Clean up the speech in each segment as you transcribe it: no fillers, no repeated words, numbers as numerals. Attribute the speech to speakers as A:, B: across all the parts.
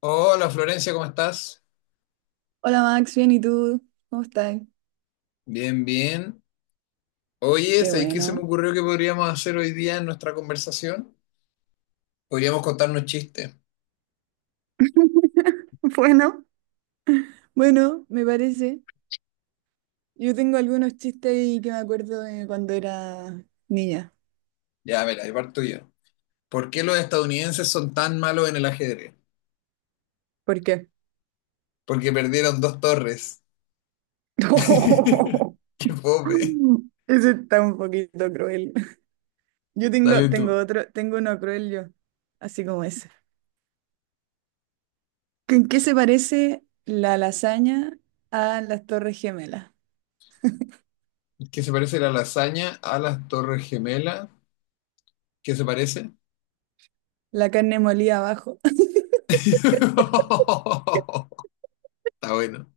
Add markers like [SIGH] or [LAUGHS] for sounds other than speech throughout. A: Hola Florencia, ¿cómo estás?
B: Hola Max, bien, ¿y tú? ¿Cómo estás?
A: Bien, bien. Oye,
B: Qué
A: ¿sabes qué se me
B: bueno.
A: ocurrió que podríamos hacer hoy día en nuestra conversación? Podríamos contarnos chistes.
B: [LAUGHS] Bueno, Bueno, me parece. Yo tengo algunos chistes ahí que me acuerdo de cuando era niña.
A: Ya, mira, ahí parto yo. ¿Por qué los estadounidenses son tan malos en el ajedrez?
B: ¿Por qué?
A: Porque perdieron dos torres. [LAUGHS]
B: [LAUGHS]
A: ¡Qué pobre!
B: Ese está un poquito cruel. Yo
A: Dale
B: tengo,
A: tú.
B: tengo otro, tengo uno cruel yo, así como ese. ¿En qué se parece la lasaña a las Torres Gemelas?
A: ¿Qué se parece la lasaña a las torres gemelas? ¿Qué se parece?
B: La carne molida abajo.
A: [LAUGHS] Está bueno.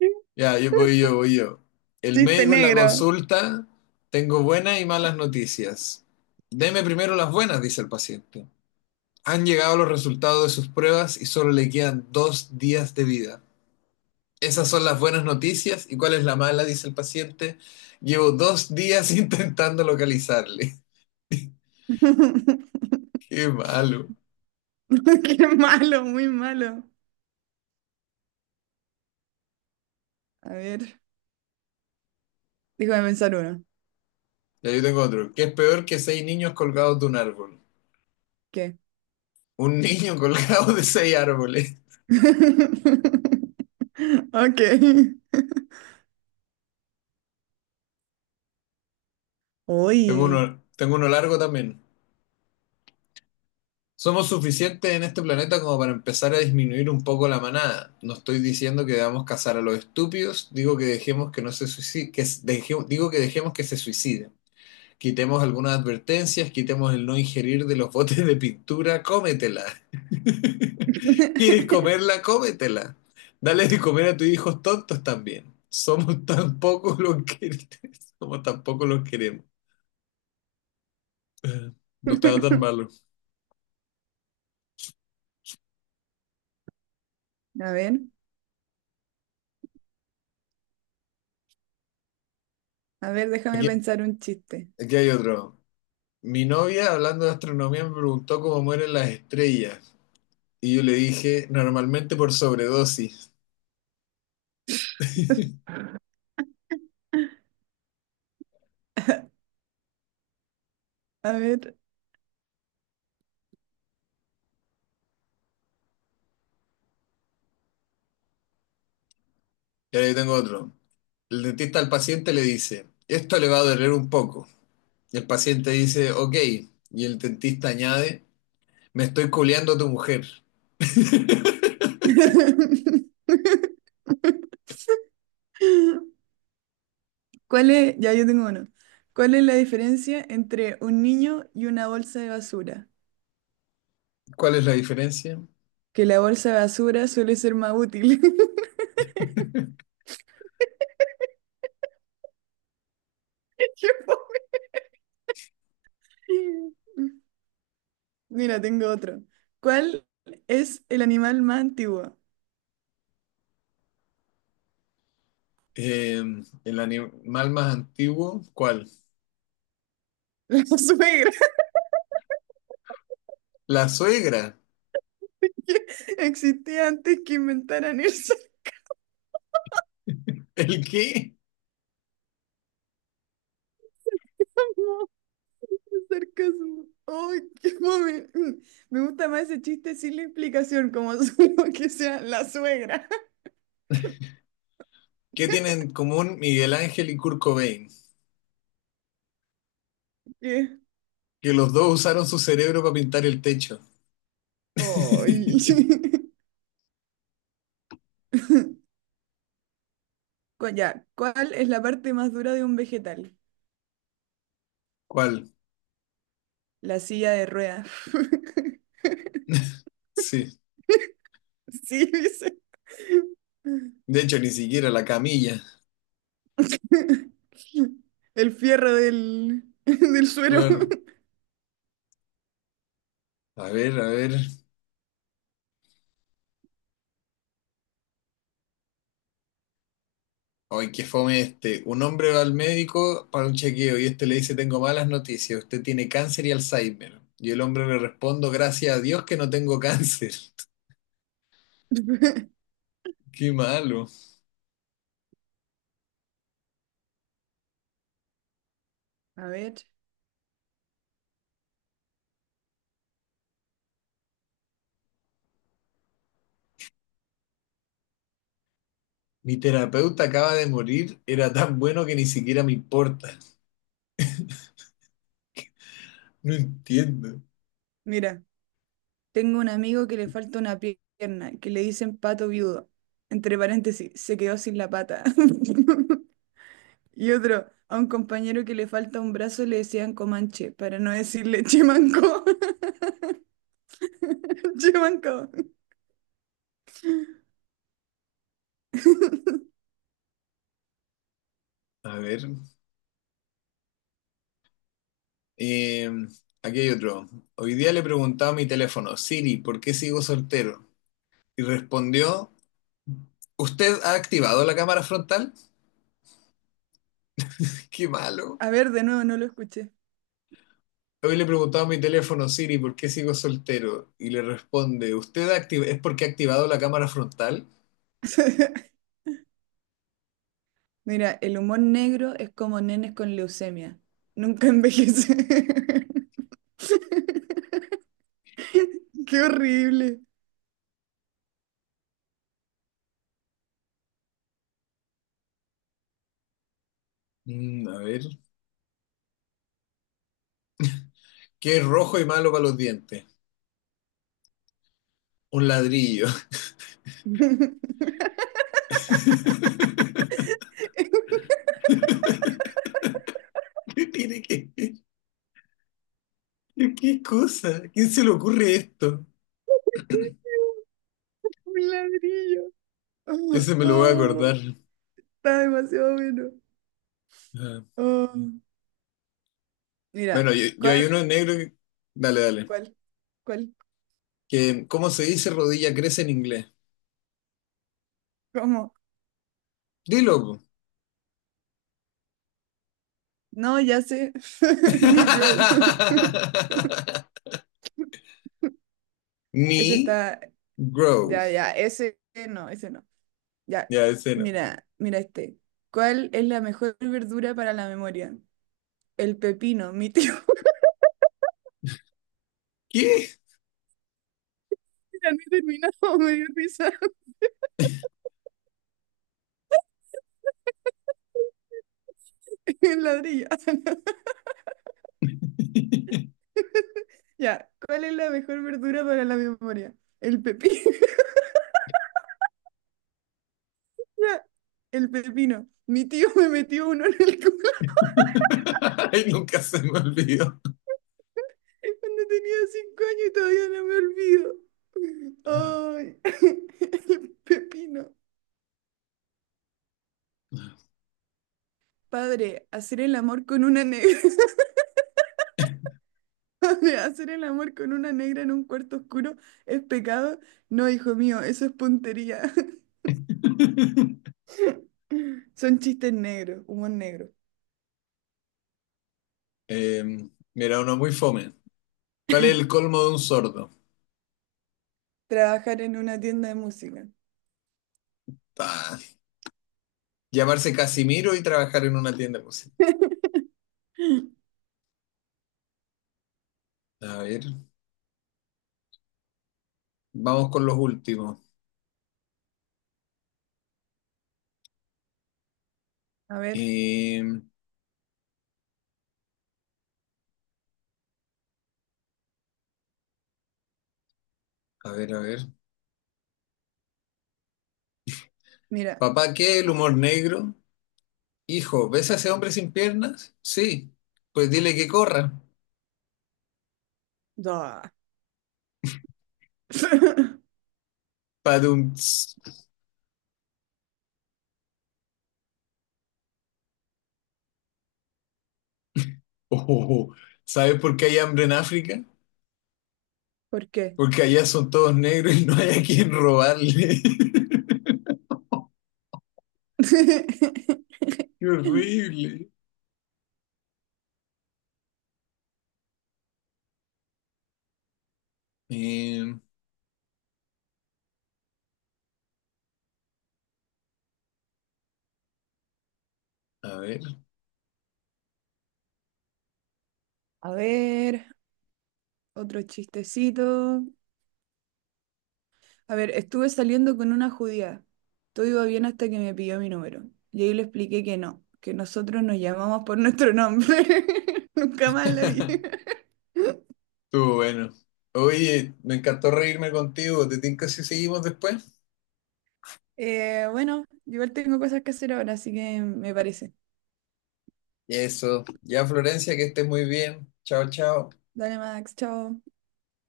B: [LAUGHS]
A: Ya, voy yo. El
B: Chiste
A: médico en la
B: negro.
A: consulta, tengo buenas y malas noticias. Deme primero las buenas, dice el paciente. Han llegado los resultados de sus pruebas y solo le quedan dos días de vida. Esas son las buenas noticias. ¿Y cuál es la mala? Dice el paciente. Llevo dos días [LAUGHS] intentando localizarle. Qué
B: [LAUGHS] Qué
A: malo.
B: malo, muy malo. A ver, déjame pensar uno.
A: Ya yo tengo otro. ¿Qué es peor que seis niños colgados de un árbol?
B: ¿Qué?
A: Un niño [LAUGHS] colgado de seis árboles.
B: [LAUGHS] Ok. Uy.
A: Tengo uno largo también. Somos suficientes en este planeta como para empezar a disminuir un poco la manada. No estoy diciendo que debamos cazar a los estúpidos, digo que dejemos que no se suiciden, digo que dejemos que se suiciden. Quitemos algunas advertencias, quitemos el no ingerir de los [LAUGHS] botes de pintura, cómetela. [LAUGHS] ¿Quieres
B: [LAUGHS]
A: comerla? Cómetela. Dale de comer a tus hijos tontos también. Somos [LAUGHS] tan pocos los que [LAUGHS] Somos tan pocos los queremos. No estaba tan malo.
B: A ver, a ver, déjame
A: Aquí,
B: pensar un chiste.
A: Aquí hay otro. Mi novia, hablando de astronomía, me preguntó cómo mueren las estrellas. Y yo le dije, normalmente por sobredosis.
B: A ver.
A: Y ahí tengo otro. El dentista al paciente le dice, esto le va a doler un poco. Y el paciente dice, ok. Y el dentista añade, me estoy culeando a tu mujer.
B: [LAUGHS] ¿Cuál es? Ya yo tengo uno. ¿Cuál es la diferencia entre un niño y una bolsa de basura?
A: ¿Cuál es la diferencia?
B: Que la bolsa de basura suele ser más útil. [LAUGHS] Qué fome. Mira, tengo otro. ¿Cuál es el animal más antiguo?
A: Eh, el animal más antiguo, ¿cuál?
B: La [LAUGHS] suegra
A: La suegra.
B: que existía antes que inventaran el [LAUGHS] sarcasmo.
A: ¿El qué?
B: El sarcasmo. ¡Ay, qué mami! Me gusta más ese chiste sin la explicación, como [LAUGHS] solo que sea la suegra.
A: ¿Qué tienen en común Miguel Ángel y Kurt Cobain?
B: Que-
A: Que los dos usaron su cerebro para pintar el techo.
B: ¡Ay!
A: [LAUGHS]
B: [LAUGHS] Cu- Ya, ¿cuál es la parte más dura de un vegetal?
A: ¿Cuál?
B: La silla de ruedas. [LAUGHS]
A: [LAUGHS] Sí.
B: Sí, dice. [LAUGHS]
A: De hecho, ni siquiera la camilla.
B: El fierro [LAUGHS] del suelo.
A: Claro. A ver, a ver. Ay, qué fome este. Un hombre va al médico para un chequeo y este le dice, tengo malas noticias, usted tiene cáncer y Alzheimer. Y el hombre le responde, gracias a Dios que no tengo cáncer.
B: [LAUGHS]
A: [LAUGHS] Qué malo.
B: A ver,
A: Mi terapeuta acaba de morir, era tan bueno que ni siquiera me importa. No entiendo.
B: mira. Tengo un amigo que le falta una pierna, que le dicen pato viudo. Entre paréntesis, se quedó sin la pata. [LAUGHS] Y otro, a un compañero que le falta un brazo le decían Comanche, para no decirle Chimanco. [LAUGHS] Chimanco.
A: A ver. eh, Aquí hay otro. Hoy día le preguntaba a mi teléfono, Siri, ¿por qué sigo soltero? Y respondió... ¿Usted ha activado la cámara frontal? [LAUGHS] Qué malo.
B: A ver, de nuevo, no lo escuché.
A: Hoy le preguntaba a mi teléfono Siri por qué sigo soltero y le responde, ¿es porque ha activado la cámara frontal?
B: [LAUGHS] Mira, el humor negro es como nenes con leucemia. Nunca envejece. [LAUGHS] Qué horrible.
A: A ver, ¿qué es rojo y malo para los dientes? Un ladrillo.
B: [LAUGHS] Un
A: [LAUGHS] ¿Qué tiene que qué cosa? ¿A quién se le ocurre esto?
B: ladrillo.
A: Ese me lo voy a
B: Oh,
A: acordar.
B: está demasiado bueno.
A: Ah.
B: Oh. Mira,
A: Bueno, yo
B: ¿cuál,
A: hay uno en negro que... Dale, dale.
B: cuál, cuál,
A: Que, ¿cómo se dice rodilla crece en inglés?
B: cómo?
A: Dilo, po.
B: No, ya sé, [LAUGHS] negro. [LAUGHS]
A: [LAUGHS]
B: Ese
A: Mi
B: está,
A: growth.
B: ya, ya, ese no. Ya,
A: Ya, ese no.
B: mira, mira este. ¿Cuál es la mejor verdura para la memoria? El pepino, mi tío. [LAUGHS]
A: ¿Qué?
B: Ya no he terminado, [LAUGHS] me dio risa [LAUGHS] el ladrillo. [LAUGHS] Ya, ¿cuál es la mejor verdura para la memoria? El pepino. [LAUGHS] Ya, el pepino. Mi tío me metió uno en el culo.
A: [LAUGHS] Ay, nunca se me olvidó.
B: Cuando tenía 5 años y todavía no me olvido. Ay, [LAUGHS] el pepino. Padre, hacer el amor con una negra. [LAUGHS] Padre, hacer el amor con una negra en un cuarto oscuro es pecado. No, hijo mío, eso es puntería. [LAUGHS]
A: [LAUGHS]
B: Son chistes negros, humor negro.
A: Mira, uno muy fome. ¿Cuál es el colmo de un sordo?
B: Trabajar en una tienda de música.
A: Ah, llamarse Casimiro y trabajar en una tienda de música. A ver, vamos con los últimos.
B: A ver,
A: Em, a ver, a ver.
B: mira.
A: Papá, ¿qué es el
B: Ah,
A: humor negro? Hijo, ¿ves a ese hombre sin piernas? Sí, pues dile que corra.
B: da. [LAUGHS]
A: Padum. Ts. Oh, ¿sabes por qué hay hambre en África?
B: ¿Por qué?
A: Porque allá son todos negros y no hay a quien robarle. [LAUGHS] ¡Qué
B: [LAUGHS]
A: horrible! Eh, a ver,
B: A ver, otro chistecito. A ver, estuve saliendo con una judía. Todo iba bien hasta que me pidió mi número. Y ahí le expliqué que no, que nosotros nos llamamos por nuestro nombre. [LAUGHS] Nunca más la vi.
A: [LAUGHS]
B: [LAUGHS]
A: estuvo bueno. Oye, me encantó reírme contigo. ¿Te tinca si seguimos después?
B: Bueno, igual tengo cosas que hacer ahora, así que me parece.
A: Eso. Ya, Florencia, que estés muy bien. Chao, chao.
B: Dale, Max, chao.